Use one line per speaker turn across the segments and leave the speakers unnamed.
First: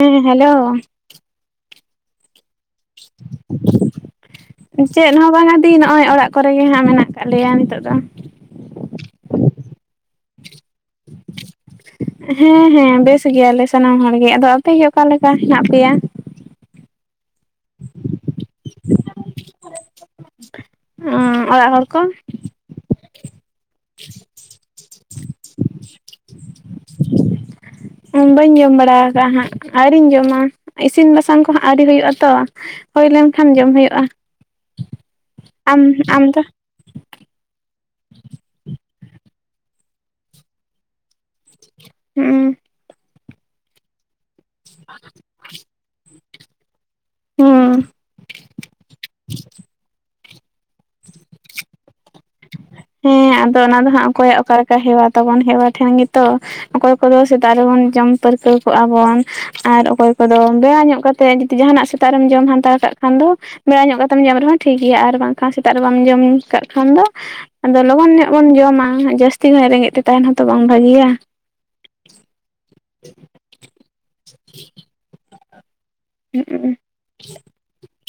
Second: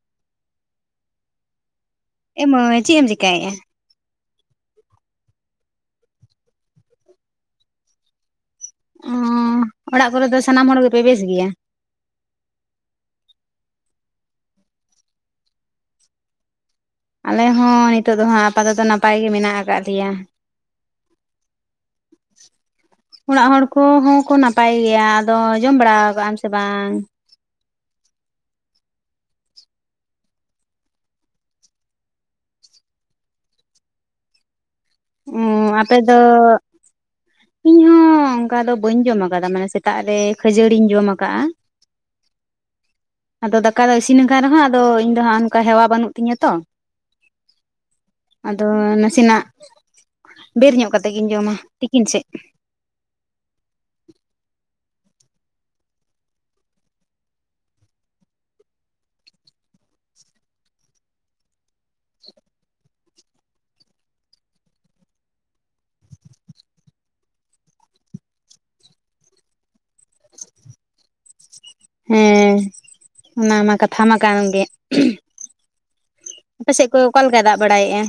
ᱦᱮᱸ ᱦᱮᱞᱳ?
ᱮ ᱢᱟᱹᱭ ᱪᱮᱫ ᱮᱢ ᱪᱮᱠᱟᱭᱮᱫᱼᱟ?
ᱪᱮᱫ ᱦᱚᱸ ᱵᱟᱝ ᱟ ᱫᱤ ᱱᱚᱜ ᱚᱭ ᱚᱲᱟᱜ ᱠᱚᱨᱮᱜ ᱜᱮ ᱦᱜ ᱢᱮᱱᱟᱜ ᱟᱠᱟᱟᱜ ᱞᱮᱭᱟ ᱱᱤᱛᱚᱜ ᱫᱚ
ᱚ ᱚᱲᱟᱜ ᱠᱚᱨᱮ ᱫᱚ ᱥᱟᱱᱟᱢ ᱦᱚᱲ ᱜᱮᱯᱮ ᱵᱮᱥ ᱜᱮᱭᱟ?
ᱦᱮᱸ ᱦᱮᱸ ᱵᱮᱥ ᱜᱮᱭᱟᱞᱮ ᱥᱟᱱᱟᱢ ᱦᱚᱲ ᱜᱮ ᱟᱫᱚ ᱟᱯᱮᱜᱮ ᱚᱠᱟᱞᱮᱠᱟ ᱦᱮᱱᱟᱜ ᱯᱮᱭᱟ?
ᱟᱞᱮ ᱦᱚᱸ ᱱᱤᱛᱚᱜ ᱫᱚ ᱦᱟᱸᱜ ᱟᱯᱟᱛᱚ ᱱᱟᱯᱟᱭ ᱜᱮ ᱢᱮᱱᱟᱜ ᱟᱠᱟᱫ ᱞᱮᱭᱟ
ᱚᱸ ᱚᱲᱟᱜ ᱦᱚᱲ ᱠᱚ?
ᱚᱲᱟᱜ ᱦᱚᱲ ᱠᱚᱦᱚᱸ ᱠᱚ ᱱᱟᱯᱟᱭ ᱜᱮᱭᱟ ᱟᱫᱚ ᱡᱚᱢ ᱵᱟᱲᱟ ᱠᱟᱜᱼᱟᱼᱼ
ᱵᱟᱹᱧ ᱡᱚᱢ ᱵᱟᱲᱟ ᱠᱟᱜᱼᱟ ᱦᱟᱸᱜ ᱟᱨᱤᱧ ᱡᱚᱢᱟ᱾ ᱤᱥᱤᱱ ᱵᱟᱥᱟᱝ ᱠᱚᱦᱚᱸ ᱟᱹᱣᱨᱤ ᱦᱩᱭᱩᱜᱼᱟ ᱛᱚ ᱦᱩᱭ ᱞᱮᱱᱠᱷᱟᱱ ᱡᱚᱢ ᱦᱩᱭᱩᱜᱼᱟ᱾
ᱦᱸ
ᱟᱢ
ᱟᱯᱮ ᱫᱚ
ᱟᱢ
ᱤᱧ ᱦᱚᱸ ᱚᱱᱠᱟ ᱫᱚ ᱵᱟᱹᱧ ᱡᱚᱢ ᱟᱠᱟᱫᱟ ᱢᱟᱱᱮ ᱥᱮᱛᱟᱜ ᱨᱮ ᱠᱷᱟᱹᱡᱟᱹᱲᱤᱧ ᱡᱚᱢ ᱟᱠᱟ᱾
ᱦᱩᱸ
ᱟᱫᱚ ᱫᱟᱠᱟ ᱫᱚ ᱤᱥᱤᱱ ᱟᱠᱟᱱ ᱨᱮᱦᱚᱸ ᱟᱫᱚ ᱤᱧ ᱫᱚ ᱦᱜ ᱚᱱᱠᱟ ᱦᱮᱣᱟ ᱵᱟᱹᱱᱩᱜ ᱛᱤᱧᱟᱹ ᱛᱚ,
ᱦᱩᱸ
ᱟᱫᱚ ᱱᱟᱥᱮ ᱱᱟᱜ ᱵᱮᱨ ᱧᱚᱜ ᱠᱟᱛᱮ ᱜᱤᱱ ᱡᱚᱢᱟ ᱛᱤᱠᱤᱱ ᱥᱮᱫ
ᱦᱮᱸ ᱟᱫᱚ ᱚᱱᱟ ᱫᱚ ᱦᱟᱸᱜ ᱚᱠᱚᱭᱟᱜ ᱚᱠᱟᱞᱮ ᱞᱮᱠᱟ ᱦᱮᱣᱟ ᱛᱟᱵᱚᱱ ᱦᱮᱣᱟ ᱴᱷᱮᱱ ᱜᱮᱛᱚᱼᱼ ᱚᱠᱚᱭ ᱠᱚᱫᱚ ᱥᱮᱛᱟᱜ ᱨᱮᱵᱚᱱ ᱡᱚᱢ ᱯᱟᱹᱨᱠᱟᱹᱣ ᱠᱚᱜ ᱟ ᱵᱚᱱ ᱟᱨ ᱚᱠᱚᱭ ᱠᱚᱫᱚ ᱵᱮᱲᱟ ᱧᱚᱜ ᱠᱟᱛᱮᱫᱼᱼ ᱡᱩᱫᱤ ᱡᱟᱦᱟᱱᱟᱜ ᱥᱮᱛᱟᱜ ᱨᱮᱢ ᱡᱚᱢ ᱦᱟᱛᱟᱣ ᱠᱟᱜ ᱠᱷᱟᱱ ᱫᱚᱼᱼ ᱵᱮᱲᱟ ᱧᱚᱜ ᱠᱟᱛᱮᱢ ᱡᱚᱢ ᱨᱮᱦᱚᱸ ᱴᱷᱤᱠ ᱜᱮᱭᱟ ᱟᱨ ᱵᱟᱝᱠᱷᱟᱱ ᱥᱮᱛᱟᱜ ᱨᱮ ᱵᱟᱢ ᱡᱚᱢ ᱠᱟᱜ ᱠᱷᱟᱱ ᱫᱚᱼᱼ ᱟᱫᱚ ᱞᱚᱜᱚᱱ ᱧᱚᱜ ᱵᱚᱱ ᱡᱚᱢᱟ ᱡᱟᱹᱥᱛᱤ ᱠᱷᱚᱱ ᱨᱮᱸᱜᱮᱡ ᱛᱮ ᱛᱟᱦᱮᱱ ᱦᱚᱸᱛᱚ ᱵᱟᱝ ᱵᱷᱟᱹᱜᱮᱭᱟ᱾
ᱦᱮᱸ ᱚᱱᱟ ᱢᱟ ᱠᱟᱛᱷᱟ ᱢᱟ ᱠᱟᱱ ᱜᱮ ᱟᱯᱮ ᱥᱮᱫ ᱠᱚ ᱚᱠᱟᱞᱮᱠᱟ ᱟᱭ ᱫᱟᱜ ᱵᱟᱲᱟᱭᱮᱫᱼᱟ?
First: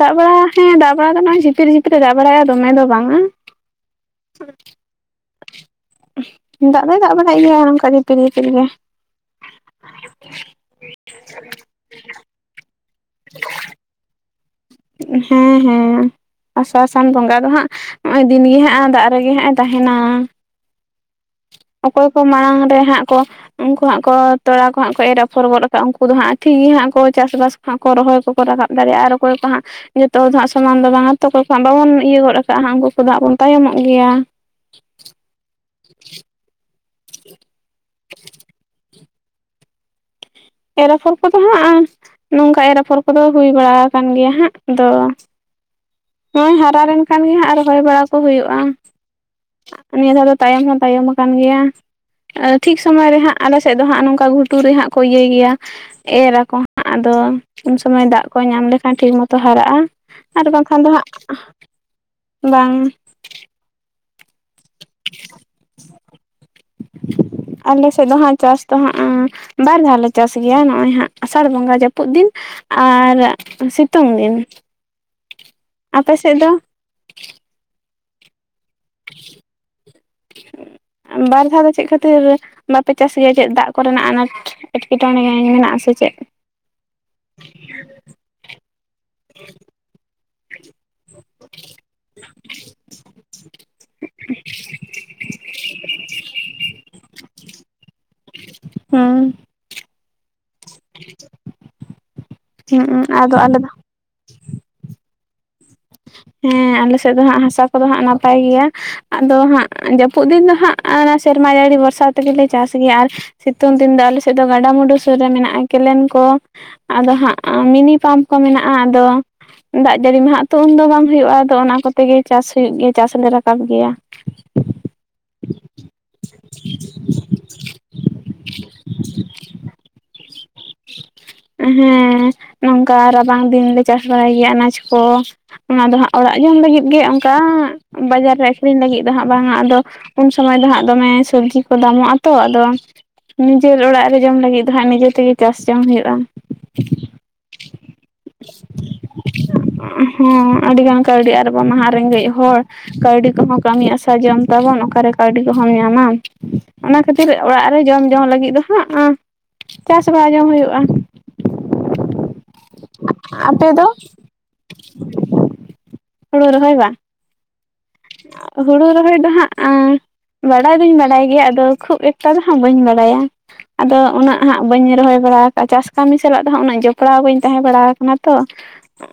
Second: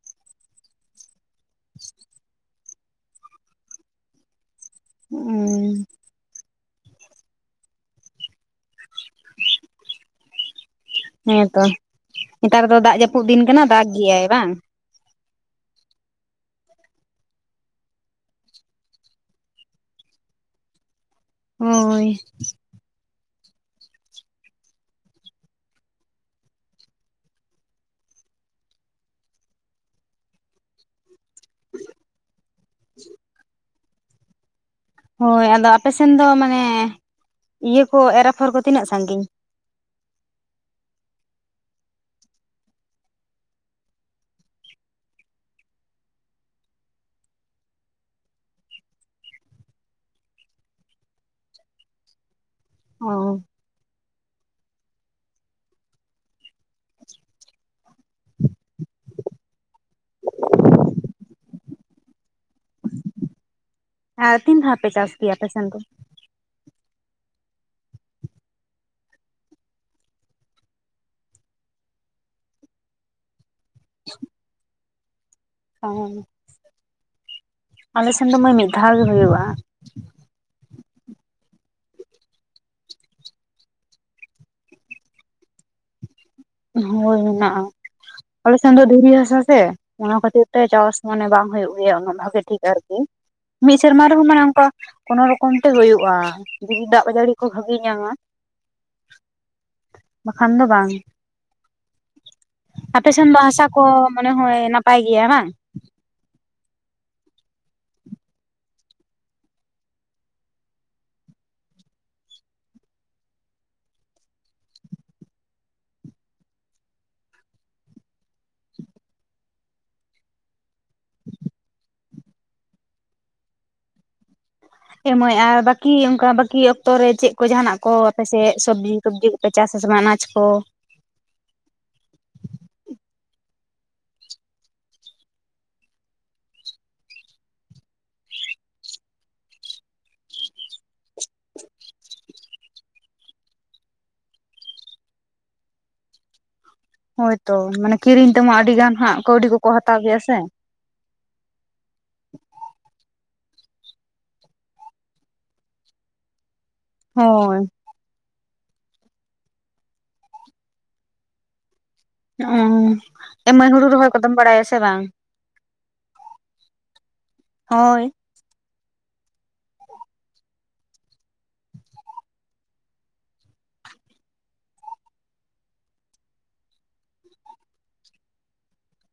ᱫᱟᱜ ᱵᱟᱲᱟ ᱦᱮᱸ ᱫᱟᱜ ᱵᱟᱲᱟ ᱫᱚ ᱱᱚᱜᱼᱚᱭ ᱪᱤᱛᱤᱨ ᱡᱤᱛᱤᱨ ᱮ ᱫᱟᱜ ᱵᱟᱲᱟᱭᱟ ᱫᱚᱢᱮ ᱫᱚ ᱵᱟᱝᱟ᱾ [inaudible]
ᱦᱩᱸ
ᱫᱟᱜ ᱫᱚᱭ ᱫᱟᱜ ᱵᱟᱲᱟᱭ ᱜᱮᱭᱟ ᱚᱱᱠᱟ ᱡᱷᱤᱨ ᱯᱷᱤᱨ ᱜᱮ᱾
ᱦᱮᱸᱛᱚ ᱱᱮᱛᱟᱨ ᱫᱚ ᱫᱟᱜ ᱡᱟᱹᱯᱩᱫ ᱫᱤᱱ ᱠᱟᱱᱟ ᱫᱟᱜ ᱜᱮᱭᱟᱭ ᱵᱟᱝ?
ᱦᱮᱸ ᱦᱮᱸ ᱟᱥᱟᱲ ᱥᱟᱱ ᱵᱚᱸᱜᱟ ᱫᱚ ᱦᱟᱸᱜ ᱱᱚᱜᱼᱚᱭ ᱫᱤᱱᱜᱮ ᱦᱟᱸᱜ ᱫᱟᱜ ᱨᱮᱜᱮ ᱦᱟᱸᱜ ᱮ ᱛᱟᱦᱮᱱᱟ ᱚᱠᱚᱭ
ᱦᱳᱭ
ᱠᱚ ᱢᱟᱲᱟᱝ ᱨᱮ ᱦᱟᱸᱜ ᱠᱚ ᱩᱱᱠᱩ ᱦᱟᱸᱜ ᱠᱚ ᱛᱚᱞᱟ ᱠᱚ ᱦᱟᱸᱜ ᱠᱚ ᱮᱨ ᱟᱯᱷᱚᱨ ᱜᱚᱫ ᱟᱠᱟᱫᱼᱟ ᱩᱱᱠᱩ ᱫᱚ ᱦᱟᱸᱜ ᱴᱷᱤᱠᱜ ᱜᱮ ᱦᱟᱸᱜ ᱠᱚ ᱪᱟᱥᱵᱟᱥ ᱦᱟᱜ ᱠᱚ ᱨᱚᱦᱚᱭ ᱠᱚᱠᱚ ᱨᱟᱠᱟᱵ ᱫᱟᱲᱮᱭᱟᱜᱼᱟ ᱟᱨ ᱚᱠᱚᱭ ᱠᱚ ᱦᱟᱸᱜ ᱡᱚᱛᱚ ᱫᱚ ᱦᱟᱸᱜ ᱥᱚᱢᱟᱱ ᱫᱚ ᱵᱟᱝ ᱟ ᱡᱚᱛᱚ ᱠᱚ ᱦᱟᱜ ᱵᱟᱵᱚᱱ ᱤᱭᱟᱹ ᱜᱚᱫ ᱠᱟᱜ ᱦᱟᱜ ᱩᱱᱠᱩ ᱠᱚ ᱦᱟᱸᱜ ᱵᱚᱱ ᱛᱟᱭᱚᱢᱚᱜ ᱜᱮᱭᱟ᱾
ᱦᱳᱭ ᱟᱫᱚ ᱟᱯᱮᱥᱮᱱ ᱫᱚ ᱢᱟᱱᱮ ᱤᱭᱟᱹ ᱠᱚ ᱮᱨ-ᱟᱯᱷᱚᱨ ᱠᱚ ᱛᱤᱱᱟᱹᱜ ᱥᱟᱺᱜᱤᱧ
ᱮᱨᱟᱯᱷᱚᱨ ᱠᱚᱫᱚ ᱦᱟᱸᱜ, ᱱᱚᱝᱠᱟ ᱮᱨᱟᱯᱷᱚᱨ ᱠᱚᱫᱚ ᱦᱩᱭ ᱵᱟᱲᱟ ᱟᱠᱟᱱ ᱜᱮᱭᱟ ᱦᱟᱸᱜ ᱟᱫᱚ ᱦᱚᱜ-ᱚᱭ ᱦᱟᱨᱟ ᱞᱮᱱᱠᱷᱟᱱ ᱜᱮ ᱦᱟᱸᱜ ᱨᱚᱦᱚᱭ ᱵᱟᱲᱟ ᱠᱚ ᱦᱩᱭᱩᱜᱼᱟ᱾ ᱱᱤᱭᱟᱹ ᱫᱷᱟᱣ ᱫᱚ ᱛᱟᱭᱚᱢ ᱦᱚᱸ ᱛᱟᱭᱚᱢ ᱟᱠᱟᱱ ᱜᱮᱭᱟ᱾ ᱴᱷᱤᱠ ᱥᱚᱢᱚᱭ
ᱚ
ᱨᱮ ᱦᱟᱸᱜ ᱟᱞᱮᱥᱮᱫ ᱫᱚ ᱦᱟᱸᱜ ᱱᱚᱝᱠᱟ ᱜᱷᱩᱴᱩᱨ ᱨᱮ ᱦᱟᱸᱜ ᱠᱚ ᱤᱭᱟᱹᱭ ᱜᱮᱭᱟ ᱮᱨ ᱟᱠᱚ ᱟᱫᱚ ᱩᱱ ᱥᱩᱚᱢᱚᱭ ᱫᱟᱜ ᱠᱚ ᱧᱟᱢ ᱞᱮᱠᱷᱟᱱ ᱴᱷᱤᱠ ᱢᱚᱛᱚ ᱦᱟᱨᱟᱜᱼᱟ ᱟᱨ ᱵᱟᱝ ᱠᱷᱟᱱ ᱫᱚ ᱦᱟᱸᱜ ᱵᱟᱝ
ᱟᱨ ᱛᱤᱱ ᱫᱷᱟᱣ ᱯᱮ ᱪᱟᱥ ᱜᱮᱭᱟ ᱟᱯᱮ ᱥᱮᱱ ᱫᱚ?
ᱟᱞᱮ ᱥᱮᱫ ᱫᱚ ᱦᱟᱸᱜ ᱪᱟᱥ ᱫᱚ ᱦᱟᱸᱜ ᱵᱟᱨ ᱫᱷᱟᱣᱞ ᱞᱮ ᱪᱟᱥ ᱜᱮᱭᱟ ᱱᱚᱜᱼᱚᱭ ᱦᱟᱸᱜ ᱟᱥᱟᱲ ᱵᱚᱸᱜᱟ ᱡᱟᱹᱯᱩᱫ ᱫᱤᱱ ᱟᱨ ᱥᱤᱛᱩᱝ ᱫᱤᱱ
ᱚ
ᱟᱯᱮ ᱥᱮᱫ ᱫᱚ
ᱟᱞᱮ ᱥᱮᱱ ᱫᱚ ᱢᱟᱹᱭ ᱢᱤᱫ ᱫᱷᱟᱣ ᱜᱮ ᱦᱩᱭᱩᱜᱼᱟ᱾
ᱵᱟᱨ ᱫᱷᱟᱣ ᱫᱚ ᱪᱮᱫ ᱠᱷᱟᱹᱛᱤᱨ ᱵᱟᱯᱮ ᱪᱟᱥ ᱜᱮᱭᱟ ᱪᱮᱫ ᱫᱟᱜ ᱠᱚᱨᱮᱱᱟᱜ ᱟᱱᱟᱴ ᱮᱴᱠᱮᱴᱚᱬᱮ ᱢᱮᱱᱟᱜ-ᱟ ᱥᱮ ᱪᱮᱫ?
ᱦᱳᱭ ᱢᱮᱱᱟᱜᱼᱟ᱾ ᱟᱞᱮ ᱥᱮᱱ ᱫᱚ ᱫᱷᱤᱨᱤ ᱦᱟᱥᱟ ᱥᱮ, ᱚᱱᱟ ᱠᱷᱟᱹᱛᱤᱨ ᱛᱮ ᱪᱟᱥ ᱢᱟᱱᱮ ᱵᱟᱝ ᱦᱩᱭᱩᱜ ᱜᱮᱭᱟ ᱩᱱᱟᱹᱜ ᱵᱷᱟᱜᱤ ᱴᱷᱤᱠ ᱟᱨᱠᱤ, ᱢᱤᱫ ᱥᱮᱨᱢᱟ ᱨᱮᱦᱚᱸ ᱢᱟᱱᱮ ᱚᱱᱠᱟ ᱠᱚᱱᱳ ᱨᱚᱠᱚᱢ ᱛᱮ ᱦᱳᱭᱳᱜᱼᱟ ᱡᱩᱫᱤ ᱫᱟᱜ ᱡᱟᱹᱲᱤ ᱠᱚ ᱵᱷᱟᱜᱤ ᱧᱟᱢᱟ᱾
ᱦᱩᱸ
ᱵᱟᱠᱷᱟᱱ ᱫᱚ ᱵᱟᱝ
ᱦᱩᱸ
ᱟᱯᱮ ᱥᱮᱱ
ᱟᱫᱚ
ᱫᱚ
ᱟᱞᱮ
ᱦᱟᱥᱟ ᱠᱚ ᱢᱚᱱᱮ ᱦᱚᱭ ᱱᱟᱯᱟᱭ ᱜᱮᱭᱟ ᱵᱟᱝ?
ᱦᱮᱸ ᱟᱞᱮ ᱥᱮᱫ ᱫᱚ ᱦᱟᱸᱜ ᱦᱟᱥᱟ ᱠᱚᱫᱚ ᱦᱟᱸᱜ ᱱᱟᱯᱟᱭ ᱜᱮᱭᱟ ᱟᱫᱚ ᱦᱟᱸᱜ ᱡᱟᱹᱯᱩᱫ ᱫᱤᱱ ᱫᱚ ᱦᱟᱸᱜ ᱟᱨ ᱥᱮᱨᱢᱟ ᱡᱟᱹᱲᱤ ᱵᱚᱨᱥᱟ ᱛᱮᱜᱮᱞᱮ ᱪᱟᱥ ᱜᱮᱭᱟ ᱟᱨ ᱥᱤᱛᱩᱝ ᱫᱤᱱ ᱫᱚ ᱟᱞᱮ ᱥᱮᱫ ᱫᱚ ᱜᱟᱰᱟᱢᱩᱰᱩ ᱥᱩᱨ ᱨᱮ ᱢᱮᱱᱟᱜᱼᱟ ᱠᱮᱞᱮᱱ ᱠᱚ ᱟᱫᱚ ᱦᱟᱸᱜ ᱢᱤᱱᱤ ᱯᱟᱢᱯ ᱠᱚ ᱢᱮᱱᱟᱜᱼᱟ, ᱟᱫᱚ ᱫᱟᱜ ᱡᱟᱹᱲᱤ ᱢᱟ ᱦᱟᱜ ᱛᱚ ᱩᱱᱫᱚ ᱵᱟᱝ ᱦᱩᱭᱩᱜᱼᱟ ᱟᱫᱚ ᱚᱱᱟ ᱠᱚᱛᱮᱜ ᱜᱮ ᱪᱟᱥ ᱦᱩᱭᱩᱜ ᱜᱮᱭᱟ ᱪᱟᱥ ᱞᱮ ᱨᱟᱠᱟᱵ ᱜᱮᱭᱟ᱾
ᱮ ᱢᱟ. ᱭ ᱟᱨ ᱵᱟᱹᱠᱤ ᱚᱱᱠᱟ ᱵᱟᱹᱠᱤ ᱚᱠᱛᱚᱨᱮ ᱪᱮᱫ ᱠᱚ ᱡᱟᱦᱟᱱᱟᱜ ᱠᱚ ᱟᱯᱮᱥᱮᱫ ᱥᱚᱵᱽᱡᱤ ᱴᱚᱵᱡᱤ ᱠᱚᱯᱮ ᱪᱟᱥ ᱟᱥᱮ ᱵᱟᱝ ᱟᱱᱟᱡ ᱠᱚ?
ᱦᱮᱸ ᱱᱚᱝᱠᱟ ᱨᱟᱵᱟᱝ ᱫᱤᱱᱞᱮ ᱪᱟᱥ ᱵᱟᱲᱟᱭ ᱜᱮᱭᱟ ᱟᱱᱟᱡ ᱠᱚ᱾ ᱚᱱᱟ ᱫᱚ ᱦᱟᱸᱜ ᱚᱲᱟᱜ ᱡᱚᱢ ᱞᱟᱹᱜᱤᱫ ᱜᱮ ᱚᱱᱠᱟ ᱵᱟᱡᱟᱨ ᱨᱮ ᱟᱹᱠᱷᱨᱤᱧ ᱞᱟᱹᱜᱤᱫ ᱫᱚ ᱦᱟᱸᱜ ᱵᱟᱝ ᱟ ᱟᱫᱚ ᱩᱱ ᱥᱚᱢᱚᱭ ᱫᱚ ᱦᱟᱸᱜ ᱫᱚᱢᱮ ᱥᱚᱵᱡᱤ ᱠᱚ ᱫᱟᱢᱚᱜᱼᱟ ᱛᱚ ᱟᱫᱚ ᱱᱤᱡᱮᱨ ᱚᱲᱟᱜ ᱨᱮ ᱡᱚᱢ ᱞᱟᱹᱜᱤᱫ ᱫᱚ ᱦᱟᱸᱜ ᱱᱤᱡᱮ ᱛᱮᱜᱮ ᱪᱟᱥ ᱡᱚᱝ ᱦᱩᱭᱩᱜᱼᱟ᱾
ᱦᱳᱭᱛᱚ ᱢᱟᱱᱮ ᱠᱤᱨᱤᱧ ᱛᱮᱢᱟ ᱟᱹᱰᱤ ᱜᱟᱱ ᱦᱟᱸᱜ ᱠᱟᱹᱣᱰᱤ ᱠᱚᱠᱚ ᱦᱟᱛᱟᱣ ᱜᱮᱭᱟ ᱥᱮ᱾
ᱦᱚᱸ ᱟᱹᱰᱤᱜᱟᱱ ᱠᱟᱹᱣᱰᱤ ᱟᱨ ᱟᱵᱚ ᱢᱟ ᱦᱟᱜ ᱨᱮᱸᱜᱮᱡ ᱦᱚᱲ ᱠᱟᱹᱣᱰᱤ ᱠᱚᱦᱚᱸ ᱠᱟᱹᱢᱤ ᱟᱥᱟ ᱡᱚᱢ ᱛᱟᱵᱚᱱ ᱚᱠᱟᱨᱮ ᱠᱟᱹᱣᱰᱤ ᱠᱚᱦᱚᱢ ᱧᱟᱢᱟ? ᱚᱱᱟ ᱠᱷᱟᱹᱛᱤᱨ
ᱦᱳᱭ
ᱚᱲᱟᱜ ᱨᱮ ᱡᱚᱢ ᱡᱚᱝ ᱞᱟᱹᱜᱤᱫ ᱫᱚ ᱦᱟᱸᱟᱜ ᱪᱟᱥ ᱵᱟᱲᱟ ᱡᱚᱝ ᱦᱩᱭᱩᱜᱼᱟ᱾
ᱦᱩᱜ ᱩ ᱮ ᱢᱟ.
ᱟᱯᱮ
ᱭ
ᱫᱚ
ᱦᱩᱲᱩ ᱨᱚᱦᱚᱭ ᱠᱚᱫᱚᱢ ᱵᱟᱲᱟᱭᱟ ᱥᱮ ᱵᱟᱝ?
ᱦᱩᱲᱩ ᱨᱚᱦᱚᱭ ᱵᱟ᱾
ᱦᱳᱭ
ᱦᱩᱲᱩ ᱨᱚᱦᱚᱭ ᱫᱚ ᱦᱟᱸᱜ ᱵᱟᱰᱟᱭ ᱫᱚᱧ ᱵᱟᱰᱟᱭ ᱜᱮᱭᱟ ᱟᱫᱚ ᱠᱷᱩᱵ ᱮᱠᱴᱟ ᱫᱚᱦᱟᱸᱜ ᱵᱟᱹᱧ ᱵᱟᱰᱟᱭᱟ᱾ ᱟᱫᱚ ᱩᱱᱟᱹᱜ ᱦᱟᱸᱜ ᱵᱟᱹᱧ ᱨᱚᱦᱚᱭ ᱵᱟᱲᱟ ᱠᱟᱜᱼᱟ ᱪᱟᱥ ᱠᱟᱹᱢᱤ ᱥᱟᱞᱟᱜ ᱫᱚ ᱦᱟᱸᱜ ᱩᱱᱟᱹᱜ ᱡᱚᱯᱲᱟᱣ ᱵᱟᱹᱧ ᱛᱟᱦᱮᱸ ᱵᱟᱲᱟᱟᱣ ᱟᱠᱟᱱᱟ ᱛᱚ᱾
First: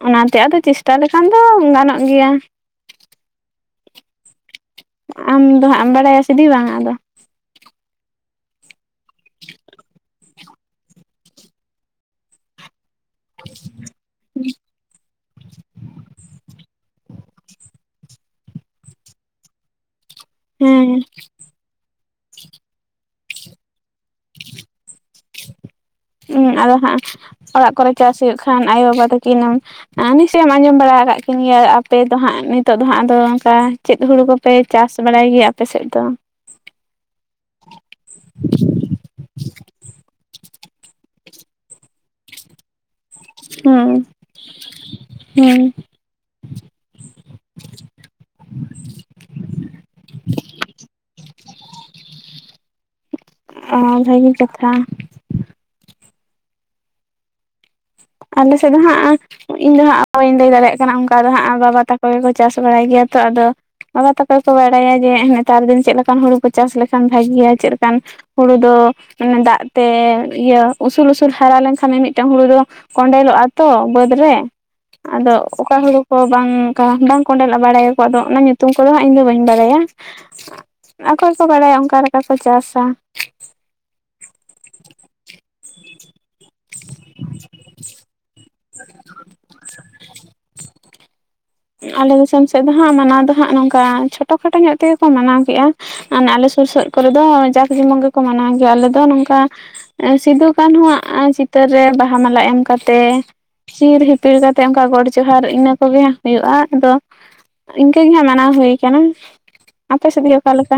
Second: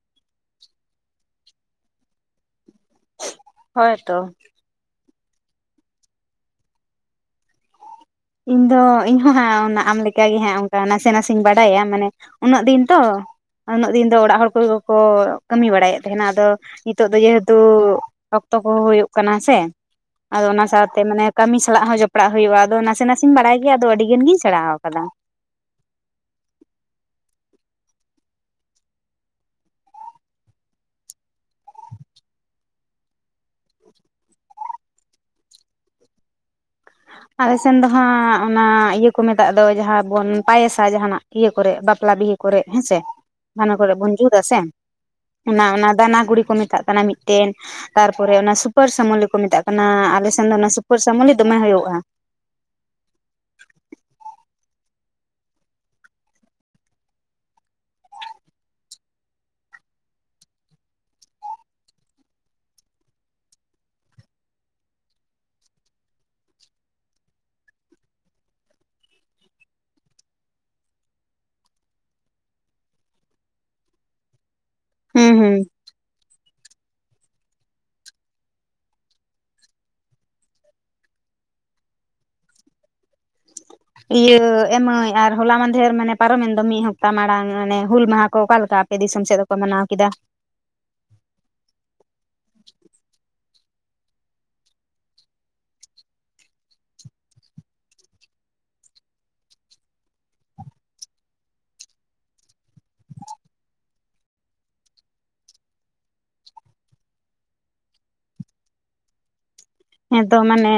ᱚᱱᱟᱛᱮ ᱟᱫᱚ ᱪᱮᱥᱴᱟ ᱞᱮᱠᱷᱟᱱ ᱫᱚ ᱜᱟᱱᱚᱜ ᱜᱮᱭᱟ
ᱦᱳᱭ ᱛᱚ
ᱟᱢᱫᱚ ᱦᱟᱸᱜ ᱮᱢ ᱵᱟᱲᱟᱭᱟ ᱥᱤᱫᱤ ᱵᱟᱝ ᱟᱫᱚ?
ᱤᱧ ᱫᱚ ᱤᱧ ᱦᱟ ᱟᱢ ᱞᱮᱠᱟ ᱜᱮ ᱦᱜ ᱚᱱᱠᱟ ᱱᱟᱥᱮ ᱱᱟᱥᱮᱧ ᱵᱟᱰᱟᱭᱟ ᱢᱟᱱᱮ ᱩᱱᱟᱹᱜ ᱫᱤᱱ ᱛᱚ ᱩᱱᱟᱹᱜ ᱫᱤᱱ ᱫᱚ ᱚᱲᱟᱜ ᱦᱚᱲ ᱠᱚᱦᱚ ᱠᱚ ᱠᱟᱹᱢᱤ ᱵᱟᱲᱟᱭᱮᱫ ᱛᱟᱦᱮᱱᱟ ᱟᱫᱚ ᱱᱤᱛᱚᱜ ᱫᱚ ᱡᱮᱦᱮᱛᱩ ᱚᱠᱛᱚ ᱠᱚᱦᱚ ᱦᱩᱭᱩᱜ ᱠᱟᱱᱟ ᱥᱮ, ᱟᱫᱚ ᱚᱱᱟ
ᱦᱮᱸ
ᱥᱟᱶᱛᱮ ᱢᱟᱱᱮ ᱠᱟᱹᱢᱤ ᱥᱟᱞᱟᱜ ᱦᱚᱸ ᱡᱚᱯᱲᱟᱜ ᱦᱩᱭᱩᱜᱼᱟ ᱟᱫᱚ ᱱᱟᱥᱮ ᱱᱟᱥᱮᱧ ᱵᱟᱲᱟᱭ ᱜᱮᱭᱟ ᱟᱫᱚ ᱟᱹᱰᱤ ᱜᱟᱱᱜᱤᱧ ᱥᱮᱬᱟ ᱟᱠᱟᱫᱟ᱾
ᱤᱧ ᱟᱫᱚ ᱦᱟᱸᱜ ᱚᱲᱟᱜ ᱠᱚᱨᱮ ᱪᱟᱥ ᱦᱩᱭᱩᱜ ᱠᱷᱟᱱ ᱟᱭᱳ ᱵᱟᱵᱟ ᱛᱟᱹᱠᱤᱱ ᱮᱢ ᱟ ᱱᱤᱥᱪᱚᱭ ᱮᱢ ᱟᱸᱡᱚᱢ ᱵᱟᱲᱟ ᱟᱠᱟᱫ ᱠᱤᱱ ᱜᱮᱭᱟ ᱟᱯᱮ ᱫᱚ ᱦᱟᱸᱜ ᱱᱤᱛᱚᱜ ᱫᱚ ᱦᱟᱸᱜ ᱟᱫᱚ ᱚᱱᱠᱟ ᱪᱮᱫ ᱦᱩᱲᱩ ᱠᱚᱯᱮ ᱪᱟᱥ ᱵᱟᱲᱟᱭ ᱜᱮᱭᱟ ᱟᱯᱮᱥᱮᱫ ᱫᱚ?
ᱟᱞᱮ ᱥᱮᱱ ᱫᱚ ᱦᱟᱸᱜ ᱚᱱᱟ ᱤᱭᱟᱹ ᱠᱚ ᱠᱚ ᱢᱮᱛᱟᱜ ᱫᱚ ᱡᱟᱦᱟᱸ ᱵᱚᱱ ᱯᱟᱭᱮᱥᱟ, ᱡᱟᱦᱱᱟᱜ ᱤᱭᱟᱹ ᱠᱚᱨᱮ ᱵᱟᱯᱞᱟ ᱵᱤᱦᱟᱹ ᱠᱚᱨᱮ ᱦᱮ ᱥᱮ ᱦᱟᱱᱟ
ᱦᱩᱸ
ᱠᱚᱨᱮᱜ ᱵᱚᱱ ᱡᱩᱛᱟ ᱥᱮ ᱚᱱᱟ ᱚᱱᱟ ᱫᱟᱱᱟ ᱜᱩᱲᱤ ᱠᱚ ᱢᱮᱛᱟᱜ ᱠᱟᱱᱟ ᱢᱤᱫᱴᱮᱱ᱾ ᱛᱟᱨᱯᱚᱨᱮ ᱚᱱᱟ ᱥᱩᱯᱟᱹᱨ ᱥᱟᱹᱢᱚᱞᱤ ᱠᱚ ᱢᱮᱛᱟᱜ ᱠᱟᱱᱟ ᱟᱞᱮᱥᱱ ᱫᱚ ᱚᱱᱟ ᱥᱩᱯᱟᱹᱨ ᱥᱟᱹᱢᱚᱞᱤ ᱫᱚᱢᱮ ᱦᱩᱭᱩᱜ᱾
ᱚᱚ ᱵᱷᱟᱹᱜᱤ ᱠᱟᱛᱷᱟ᱾ ᱟᱞᱮ ᱥᱮᱫ ᱫᱚ ᱦᱟᱸᱜ᱾ ᱤᱧ ᱫᱚ ᱦᱟᱸᱜ ᱵᱟᱹᱧ ᱞᱟᱹᱭ ᱫᱟᱲᱮᱭᱟᱜ ᱠᱟᱱᱟ ᱚᱱᱠᱟ ᱫᱚ ᱦᱟᱸᱜ ᱵᱟᱵᱟ ᱛᱟᱠᱚ ᱜᱮᱠᱚ ᱪᱟᱥ ᱵᱟᱲᱟᱭ ᱜᱮᱭᱟ ᱛᱚ, ᱟᱫᱚ ᱵᱟᱵᱟ ᱟ ᱛᱟᱠᱚ ᱠᱚ ᱵᱟᱲᱟᱭᱟ ᱡᱮ ᱱᱮᱛᱟᱨ ᱫᱤᱱ ᱪᱮᱫ ᱞᱮᱠᱟᱱ ᱦᱩᱲᱩ ᱠᱚ ᱪᱟᱥ ᱞᱮᱠᱷᱟᱱ ᱵᱷᱟᱜᱮᱭᱟ ᱪᱮᱫ ᱞᱮᱠᱟᱱ ᱦᱩᱲᱩ ᱫᱚ ᱫᱟᱜ ᱛᱮ ᱤᱭᱟᱹ ᱩᱥᱩᱞ ᱩᱥᱩᱞ ᱦᱟᱨᱟ ᱞᱮᱱᱠᱷᱟᱱ ᱢᱤᱼᱢᱤᱫᱴᱟᱝ ᱦᱩᱲᱩ ᱫᱚ ᱠᱚᱱᱰᱮᱞᱚᱜᱼᱟ ᱛᱚ ᱵᱟᱹᱫᱽ
ᱦᱩᱸ
ᱨᱮ᱾ᱟᱫᱚ
ᱦᱩᱸ
ᱚᱠᱟ ᱦᱩᱲᱩ ᱚ ᱵᱟᱝ ᱠᱟ ᱵᱟᱝ ᱠᱚᱸᱰᱮᱞᱚᱜᱼᱟ ᱵᱟᱲᱟᱭ ᱟᱠᱚ ᱟᱫᱚ ᱚᱱᱟ ᱧᱩᱛᱩᱢ ᱠᱚᱫᱚ ᱦᱟᱸᱜ ᱤᱧᱫᱚ ᱵᱟᱹᱧ ᱵᱟᱲᱟᱭᱟ᱾ ᱟᱠᱚ ᱜᱮᱠᱚ ᱵᱟᱲᱟᱭᱟ ᱚᱱᱠᱟ ᱞᱮᱠᱟ ᱠᱚ ᱪᱟᱥᱟ᱾
ᱤᱭᱟᱹ ᱮ ᱢᱟᱹᱭ ᱟᱨ ᱦᱚᱞᱟ ᱢᱟᱸᱫᱷᱮᱨ ᱢᱟᱱᱮ ᱯᱟᱨᱚᱢᱮᱱ ᱫᱚ ᱢᱤᱫ ᱦᱟᱯᱛᱟ ᱢᱟᱲᱟᱝ ᱢᱟᱱᱮ ᱦᱩᱞ ᱢᱟᱦᱟ ᱚᱠᱟ ᱞᱮᱠᱟ ᱟᱯᱮ ᱫᱤᱥᱚᱢ ᱥᱮᱫ ᱫᱚᱠᱚ ᱢᱟᱱᱟᱣ ᱠᱮᱫᱟ?
ᱟᱞᱮ ᱫᱤᱥᱚᱢ ᱥᱮᱫ ᱫᱚ ᱦᱜ ᱢᱟᱱᱟᱣ ᱫᱚ ᱦᱟᱸᱜ ᱱᱚᱝᱠᱟ ᱪᱷᱳᱴᱳ ᱠᱷᱟᱴᱳ ᱧᱚᱜ ᱛᱮᱜᱮ ᱠᱚ ᱢᱟᱱᱟᱣ ᱠᱮᱫᱼᱟ᱾ ᱢᱟᱱᱮ ᱟᱞᱮ ᱥᱩᱨ ᱥᱮᱫ ᱠᱚᱨᱮ ᱫᱚ ᱡᱟᱸᱠ ᱡᱮᱢᱚᱱ ᱜᱮᱠᱚ ᱢᱟᱱᱟᱣ ᱜᱮᱭᱟ ᱟᱞᱮ ᱫᱚ ᱱᱚᱝᱠᱟ ᱮ ᱥᱤᱫᱩ ᱠᱟᱱᱩᱣᱟᱜ ᱪᱤᱛᱟᱹᱨ ᱨᱮ ᱵᱟᱦᱟ ᱢᱟᱞᱟ ᱮᱢ ᱠᱟᱛᱮᱜ ᱪᱤᱨ ᱦᱤᱯᱤᱲ ᱠᱟᱛᱮ ᱚᱱᱠᱟ ᱜᱚᱰ ᱡᱚᱦᱟᱨ ᱤᱱᱟᱹ ᱠᱚᱜᱮ᱾ ᱦᱩᱭᱩᱜᱼᱟ ᱟᱫᱚ ᱤᱱᱠᱟᱹ ᱜᱮ ᱦᱟᱸᱜ ᱢᱟᱱᱟᱣ ᱦᱩᱭ ᱠᱟᱱᱟ᱾ ᱟᱯᱮ ᱥᱮᱫ
ᱦᱮᱸᱛᱚ
ᱜᱮ ᱚᱠᱟ
ᱢᱟᱱᱮ
ᱞᱮᱠᱟ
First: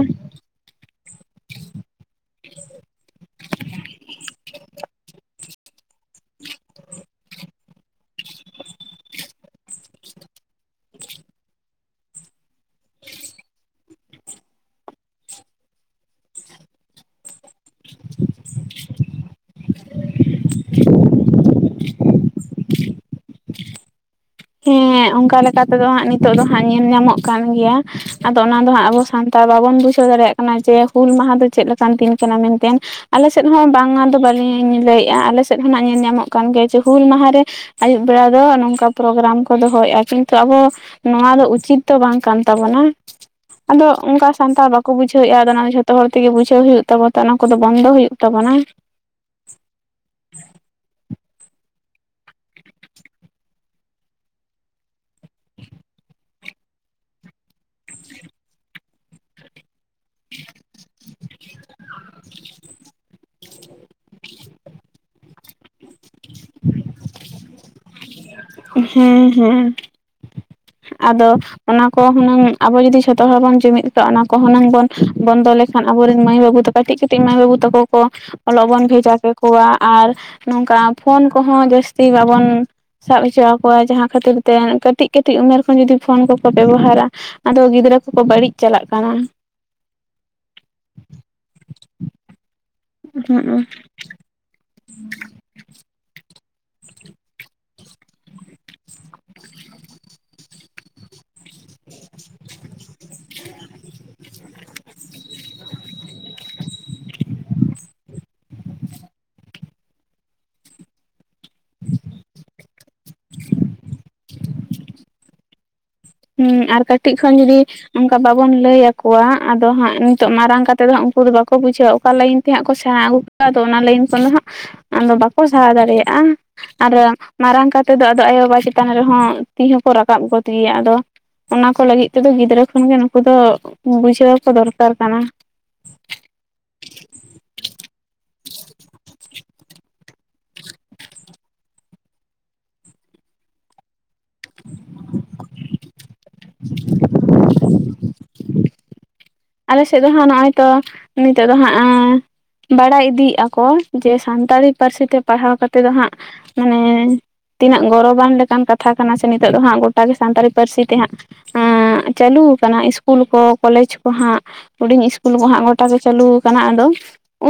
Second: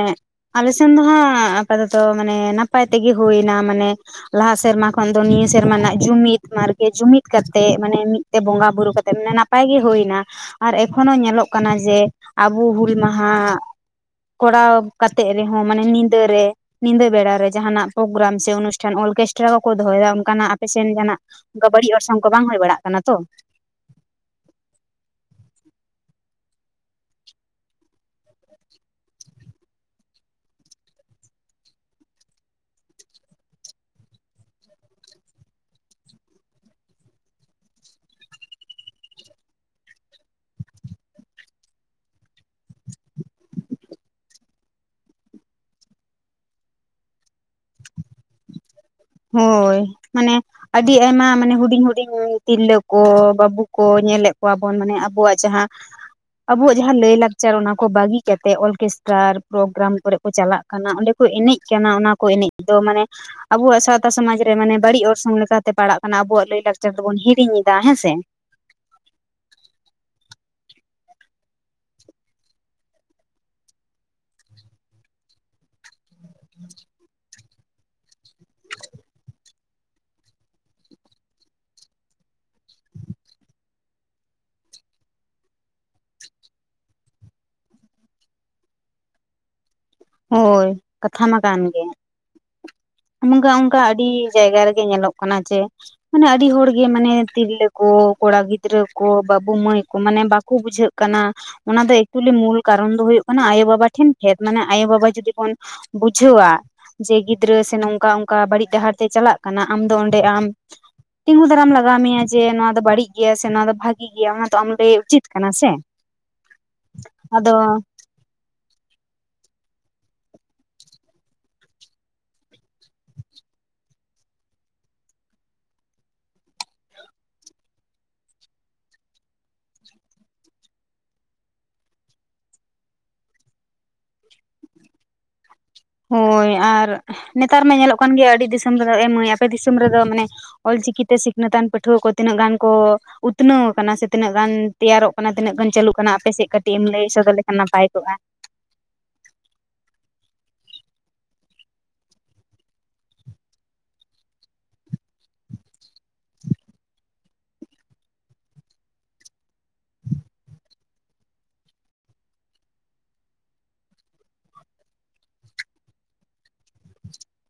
ᱟᱞᱮᱥᱮᱱ ᱫᱚ ᱦᱟᱸᱜ ᱟᱯᱟᱛᱚᱛᱚ ᱢᱟᱱᱮ ᱱᱟᱯᱟᱭ ᱛᱮᱜᱮ ᱦᱩᱭ ᱮᱱᱟ ᱢᱟᱱᱮ ᱞᱟᱦᱟ ᱥᱮᱨᱢᱟ ᱠᱷᱚᱱ ᱫᱚ ᱱᱤᱭᱟᱹ ᱥᱮᱨᱢᱟ ᱱᱟᱜ ᱡᱩᱢᱤᱫ ᱢᱟᱨᱜᱮ ᱡᱩᱢᱤᱫ ᱠᱟᱛᱮᱜ ᱢᱟᱱᱮ ᱢᱤᱫᱛᱮ ᱵᱚᱸᱜᱟ ᱵᱩᱨᱩ ᱠᱟᱛᱮᱜ ᱢᱟᱱᱮ ᱱᱟᱯᱟᱭ ᱜᱮ ᱦᱩᱭᱱᱟ᱾ ᱟᱨ ᱮᱠᱷᱳᱱᱳ ᱧᱮᱞᱚᱜ ᱠᱟᱱᱟ ᱡᱮ ᱟᱵᱚ ᱦᱩᱞ ᱢᱟᱦᱟ ᱠᱚᱨᱟᱣ ᱠᱟᱛᱮᱜ ᱨᱮᱦᱚᱸ ᱢᱟᱱᱮ ᱧᱤᱫᱟᱹᱨᱮ ᱧᱤᱫᱟᱹ ᱵᱮᱲᱟ ᱨᱮ ᱡᱟᱦᱟᱱᱟᱜ ᱯᱨᱳᱜᱨᱟᱢ ᱥᱮ ᱚᱱᱩᱥ ᱚᱨᱠᱮᱥᱴᱨᱟ ᱦᱚᱠᱚ ᱫᱚᱦᱚᱭᱫᱟ ᱚᱱᱠᱟᱱᱟᱜ ᱟᱯᱮᱥᱮᱱ ᱡᱟᱦᱟᱱᱟᱜ ᱚᱱᱠᱟ ᱵᱟᱹᱲᱤᱡ ᱚᱨᱥᱚᱝ ᱠᱚ ᱵᱟᱝ ᱦᱩᱭ ᱵᱟᱲᱟᱜ ᱠᱟᱱᱟ ᱛᱚ᱾
ᱦᱮ ᱚᱱᱠᱟ ᱞᱮᱠᱟ ᱛᱮᱫᱚ ᱦᱟᱸᱜ ᱱᱤᱛᱚᱜ ᱫᱚ ᱦᱟᱸᱜ ᱧᱮᱞ ᱧᱟᱢᱚᱜ ᱠᱟᱱ ᱜᱮᱭᱟ᱾ ᱟᱫᱚ ᱚᱱᱟ ᱫᱚ ᱦᱟᱸᱜ ᱟᱵᱚ ᱥᱟᱱᱛᱟᱲ ᱵᱟᱵᱚᱱ ᱵᱩᱡᱷᱟᱹᱣ ᱫᱟᱲᱮᱭᱟᱜ ᱠᱟᱱᱟ ᱡᱮ ᱦᱩᱞ ᱢᱟᱦᱟ ᱫᱚ ᱪᱮᱫ ᱞᱮᱠᱟᱱ ᱫᱤᱱ ᱠᱟᱱᱟ ᱢᱮᱱᱛᱮ ᱟᱞᱮ ᱥᱮᱫ ᱦᱚᱸ ᱵᱟᱝᱟ ᱫᱚ ᱵᱟᱹᱞᱤᱧ ᱞᱟᱹᱭᱮᱫᱼᱟ ᱟᱞᱮ ᱥᱮᱫ ᱦᱚᱸ ᱱᱟᱜ ᱧᱮᱞ ᱧᱟᱢᱚᱜ ᱠᱟᱱ ᱜᱮᱭᱟ, ᱡᱮ ᱦᱩᱞ ᱢᱟᱦᱟᱨᱮ᱾ ᱟᱹᱭᱩᱵ ᱵᱮᱲᱟ ᱫᱚ ᱱᱚᱝᱠᱟ᱾ ᱯᱨᱳᱜᱨᱟᱢ ᱠᱚ ᱫᱚᱦᱚᱭᱮᱫᱼᱟ ᱠᱤᱱᱛᱩ ᱟᱵᱚ ᱱᱚᱣᱟ ᱫᱚ ᱩᱪᱤᱛ ᱫᱚ ᱵᱟᱝ ᱠᱟᱱ ᱛᱟᱵᱳᱱᱟ᱾ ᱟᱫᱚ ᱚᱱᱠᱟ ᱥᱟᱱᱛᱟᱲ ᱵᱟᱠᱚ ᱵᱩᱡᱷᱟᱹᱣᱮᱫᱼᱟ ᱟᱫᱚ ᱚᱱᱟ ᱫᱚ ᱡᱷᱚᱛᱚ ᱦᱚᱲ ᱛᱮᱜᱮ ᱵᱩᱡᱷᱟᱹᱣ ᱦᱩᱭᱩᱜ ᱛᱟᱵᱳ ᱚᱱᱟ ᱠᱚᱫᱚ ᱵᱚᱱᱫᱚ ᱦᱩᱭᱩᱜ ᱛᱟᱵᱳᱱᱟ᱾
ᱦᱳᱭ ᱢᱟᱱᱮ᱾ ᱟᱹᱰᱤ ᱟᱭᱢᱟ ᱢᱟᱱᱮ ᱦᱩᱸᱰᱤᱧ ᱦᱩᱸᱰᱤᱧ ᱛᱤᱨᱞᱟᱹ ᱠᱚ ᱵᱟᱹᱵᱩ ᱠᱚ ᱧᱮᱞᱮᱫ ᱠᱚᱣᱟ ᱵᱚᱱ, ᱢᱟᱱᱮ ᱟᱵᱚᱣᱟᱜ ᱡᱟᱦᱟᱸ ᱟᱵᱚᱣᱟᱜ ᱡᱟᱦᱟᱸ ᱞᱟᱹᱭ ᱞᱟᱠᱪᱟᱨ ᱚᱱᱟ ᱠᱚ ᱵᱟᱹᱜᱤ ᱠᱟᱛᱮ ᱚᱨᱠᱮᱥᱴᱟᱨ ᱯᱨᱳᱜᱨᱟᱢ, ᱠᱚᱨᱮ ᱠᱚ ᱪᱟᱞᱟᱜ ᱠᱟᱱᱟ ᱚᱸᱰᱮ ᱠᱚ ᱮᱱᱮᱡ ᱠᱟᱱᱟ᱾ᱚᱱᱟ ᱠᱚ ᱮᱱᱮᱡ ᱫᱚ ᱢᱟᱱᱮ ᱟᱵᱚ ᱣᱟᱜ ᱥᱟᱶᱛᱼᱼ ᱥᱚᱢᱟᱡᱽ ᱨᱮ ᱢᱟᱱᱮ ᱵᱟᱹᱲᱤᱡ ᱚᱨᱥᱚᱝ ᱞᱮᱠᱟᱛᱮ ᱯᱟᱲᱟᱜ ᱠᱟᱱᱟ ᱟᱵᱚᱣᱟᱜ ᱞᱟᱹᱭ ᱞᱟᱠᱪᱟᱨ ᱫᱚᱵᱚᱱ ᱦᱤᱲᱤᱧ ᱮᱫᱟ ᱦᱮᱸ ᱥᱮ᱾
ᱦᱮᱸ ᱦᱮᱸ ᱟᱫᱚ ᱚᱱᱟ ᱠᱚ ᱦᱩᱱᱟᱹᱝ ᱟᱵᱚ ᱡᱩᱫᱤ ᱡᱷᱚᱛᱚ ᱦᱚᱲ ᱵᱚᱱ ᱡᱩᱢᱤᱫ ᱠᱚᱣᱟ ᱚᱱᱟ ᱠᱚ ᱦᱩᱱᱟᱹᱝ ᱵᱚᱱ ᱵᱚᱱᱫᱚ ᱞᱮᱠᱷᱼᱼ ᱟᱱ ᱟᱵᱚᱨᱮᱱ ᱢᱟᱹᱭ ᱵᱟᱹᱵᱩ ᱛᱟᱠᱚ ᱠᱟᱹᱴᱤᱡ ᱠᱟᱹᱴᱤᱡ ᱢᱟᱹᱭ ᱵᱵᱩ ᱛᱟᱠᱚᱼᱼ ᱚᱞᱚᱜ ᱵᱚᱱ ᱵᱷᱮᱡᱟ ᱠᱮᱠᱚᱣᱟ ᱟᱨ ᱱᱚᱝᱠᱟ ᱯᱷᱳᱱ ᱠᱚᱦᱚᱸ ᱡᱟᱹᱥᱛᱤ ᱵᱟᱵᱚᱱᱼᱼ ᱥᱟᱵ ᱦᱚᱪᱚ ᱟᱠᱚᱣᱟ ᱡᱟᱦᱟᱸ ᱠᱷᱟᱹᱛᱤᱨ ᱛᱮ ᱠᱟᱹᱴᱤᱡ ᱠᱟᱹᱴᱤᱡ ᱩᱢᱮᱨᱼᱼ ᱠᱷᱚᱱ ᱡᱩᱫᱤ ᱯᱷᱳᱱ ᱠᱚᱠᱚ ᱵᱮᱵᱚᱦᱟᱨᱟ ᱟᱫᱚ ᱜᱤᱫᱽᱨᱟᱹ ᱠᱚᱠᱚ ᱵᱟᱹᱲᱤᱡ ᱪᱟᱞᱟᱜ ᱠᱟᱱᱟ᱾
ᱦᱳᱭ ᱠᱟᱛᱷᱟ ᱢᱟ ᱠᱟᱱ ᱜᱮ᱾
ᱦᱩᱸᱜ
ᱱᱚᱱᱠᱟ ᱚᱱᱠᱟ ᱟᱹᱰᱤ᱾ ᱡᱟᱭᱜᱟ ᱨᱮᱜᱮ ᱧᱮᱞᱚᱜ ᱠᱟᱱᱟ ᱡᱮᱼᱼ ᱢᱟᱱᱮ ᱟᱹᱰᱤ ᱦᱚᱲ ᱜᱮ ᱢᱟᱱᱮ ᱛᱤᱨᱞᱟᱹ ᱠᱚ ᱠᱚᱲᱟ ᱜᱤᱫᱽᱨᱟᱹ ᱠᱚ ᱵᱟᱹᱵᱩ ᱢᱟᱹᱭ ᱠᱚ ᱢᱟᱱᱮ ᱵᱟᱠᱚ ᱵᱩᱡᱷᱟᱹᱜᱼᱼ ᱚᱱᱟ ᱫᱚ ᱮᱠᱪᱩᱭᱮᱞᱤ ᱢᱩᱞ ᱠᱟᱨᱚᱱ ᱫᱚ ᱦᱩᱭᱩᱜ ᱠᱟᱱᱟ ᱟᱭᱳᱵᱟᱵᱟ ᱴᱷᱮᱱ ᱠᱷᱮᱛ ᱢᱟᱱᱮᱼᱼ ᱟᱭᱳᱼᱵᱟᱵᱟ ᱡᱩᱫᱤ ᱵᱚᱱ ᱵᱩᱡᱷᱟᱹᱣᱟ ᱡᱮ ᱜᱤᱫᱽᱨᱟᱹ ᱥᱮ ᱱᱚᱝᱠᱟ ᱚᱱᱠᱟ ᱵᱟᱹᱲᱤᱡ ᱰᱟᱦᱟᱨ ᱛᱮ ᱪᱟᱞᱟᱜ ᱠᱟᱱᱟ ᱟᱢ ᱫᱚ ᱚᱸᱰᱮ ᱟᱢᱼᱼ ᱛᱤᱸᱜᱩ ᱫᱷᱟᱨᱟᱢ ᱞᱟᱜᱟᱣ ᱢᱮᱭᱟ ᱡᱮ ᱱᱚᱣᱟ ᱫᱚ ᱵᱟᱹᱲᱤᱡ ᱜᱮᱭᱟ ᱥᱮ ᱱᱚᱣᱟ ᱫᱚ ᱵᱷᱟᱜᱤ ᱜᱮᱭᱟ ᱚᱱᱟ ᱫᱚ ᱟᱢ ᱞᱟᱹᱭ ᱩᱪᱤᱛ ᱠᱟᱱᱟ ᱥᱮ,
ᱦᱮᱸ ᱟᱨ ᱠᱟᱹᱴᱤᱡ ᱠᱷᱚᱱ
ᱟᱫᱚ
ᱡᱩᱫᱤᱼᱼ ᱚᱱᱠᱟ ᱵᱟᱵᱚᱱ ᱞᱟᱹᱭᱟᱚᱣᱟ ᱟᱫᱚ ᱦᱟᱸᱜ ᱱᱤᱛᱚᱜ ᱢᱟᱨᱟᱝ ᱠᱟᱛᱮᱫ ᱫᱚ ᱩᱱᱠᱩ ᱫᱚ ᱵᱟᱠᱚ ᱵᱩᱡᱷᱟᱹᱣᱟ ᱚᱠᱟ ᱞᱟᱭᱤᱱ ᱛᱮ ᱦᱟᱸᱜ ᱠᱚ ᱥᱮᱬᱟ ᱟᱹᱜᱩᱣᱟ ᱟᱫᱚ ᱚᱱᱟ ᱞᱟᱭᱤᱱ ᱠᱷᱚᱱᱫᱚ ᱦᱟᱸᱜ ᱟᱫᱚ ᱵᱟᱠᱚ ᱥᱟᱦᱟ ᱫᱟᱲᱮᱭᱟᱜᱼᱟ᱾ ᱟᱨ ᱢᱟᱨᱟᱝᱛᱮᱫ ᱫᱚ ᱟᱫᱚ ᱟᱭᱳᱼᱵᱟᱵᱟ ᱪᱮᱛᱟᱱ ᱨᱮᱦᱚᱸ ᱛᱤ ᱦᱚᱸᱠᱚ ᱨᱟᱠᱟᱵ ᱜᱚᱫ ᱜᱮᱭᱟ ᱟᱫᱚ᱾ ᱚᱱᱟ ᱠᱚ ᱞᱟᱹᱜᱤᱫ ᱛᱮᱫᱚ ᱜᱤᱫᱽᱨᱟᱹ ᱠᱷᱚᱱᱜᱮ ᱱᱩᱠᱩ ᱫᱚ ᱵᱩᱡᱷᱟᱹᱣ ᱠᱚ ᱫᱚᱨᱠᱟᱨ ᱠᱟᱱᱟ᱾
ᱦᱳᱭ ᱟᱨ ᱱᱮᱛᱟᱨ ᱢᱟ ᱧᱮᱞᱚᱜ ᱠᱟᱱ ᱜᱮᱭᱟ ᱟᱹᱰᱤ ᱫᱤᱥᱚᱢ ᱨᱮᱫᱚ ᱮᱢ ᱢᱟᱹᱭ ᱟᱯᱮ ᱫᱤᱥᱚᱢ ᱨᱮᱫᱚ ᱢᱟᱱᱮᱼᱼ ᱚᱞᱪᱤᱠᱤᱛᱮ ᱥᱤᱠᱷᱱᱟᱹᱛᱟᱱ ᱯᱟᱹᱴᱷᱩᱣᱟᱹ ᱠᱚ ᱛᱤᱱᱟᱹᱜ ᱜᱟᱱ ᱠᱚ ᱩᱛᱱᱟᱹᱣ ᱟᱠᱟᱱᱟ ᱥᱮᱼᱼ ᱛᱤᱱᱟᱹᱜ ᱜᱟᱱ ᱛᱮᱭᱟᱨᱚᱜ ᱠᱟᱱᱟ ᱛᱤᱱᱟᱹᱜ ᱜᱟᱱ ᱪᱟᱹᱞᱩᱜ ᱠᱟᱱᱟ ᱟᱯᱮᱥᱮᱫ ᱠᱟᱹᱴᱤᱡ ᱮᱢ ᱞᱟᱹᱭ ᱥᱚᱫᱚᱨ ᱞᱮᱠᱷᱟᱱ ᱱᱟᱯᱟᱭ ᱠᱚᱜᱼᱟ᱾
ᱟᱞᱮ ᱥᱮᱫ ᱫᱚ ᱦᱟᱸᱜ ᱱᱚᱜᱼᱚᱭ ᱛᱚ ᱱᱤᱛᱳ ᱫᱚ ᱦᱟᱸᱜᱼᱼ ᱵᱟᱲᱟᱭ ᱤᱫᱤᱭᱮᱫᱼᱟ ᱠᱚ ᱡᱮ ᱥᱟᱱᱛᱟᱲᱤ ᱯᱟᱹᱨᱥᱤ ᱛᱮ ᱯᱟᱲᱦᱟᱣ ᱠᱟ ᱠᱟᱛᱮᱫ ᱫᱚ ᱦᱟᱸᱜᱼᱼ ᱢᱟᱱᱮ ᱛᱤᱱᱟᱹᱜ ᱜᱚᱨᱚᱵᱟᱱ ᱞᱮᱠᱟᱱ ᱠᱟᱛᱷᱟ ᱠᱟᱱᱟ ᱥᱮ ᱱᱤᱛᱚᱜ ᱫᱚ ᱦᱟᱸᱜ ᱜᱚᱴᱟᱮ ᱥᱟᱱᱛᱟᱲᱤ ᱯᱟᱹᱨᱥᱤ ᱛᱮ ᱦᱟᱸᱜ ᱪᱟᱹᱞᱩ ᱟᱠᱟᱱᱟ ᱤᱥᱠᱩᱞ ᱠᱚ ᱠᱚᱞᱮᱡᱽᱼᱼ ᱠᱚ ᱦᱟᱸᱜ ᱦᱩᱰᱤᱧ ᱤᱥᱠᱩᱞ ᱠᱚ ᱦᱟᱸᱜ ᱜᱚᱴᱟ ᱜᱮ ᱪᱟᱹᱞᱩ ᱟᱠᱟᱱᱟ ᱟᱫᱚᱼᱼ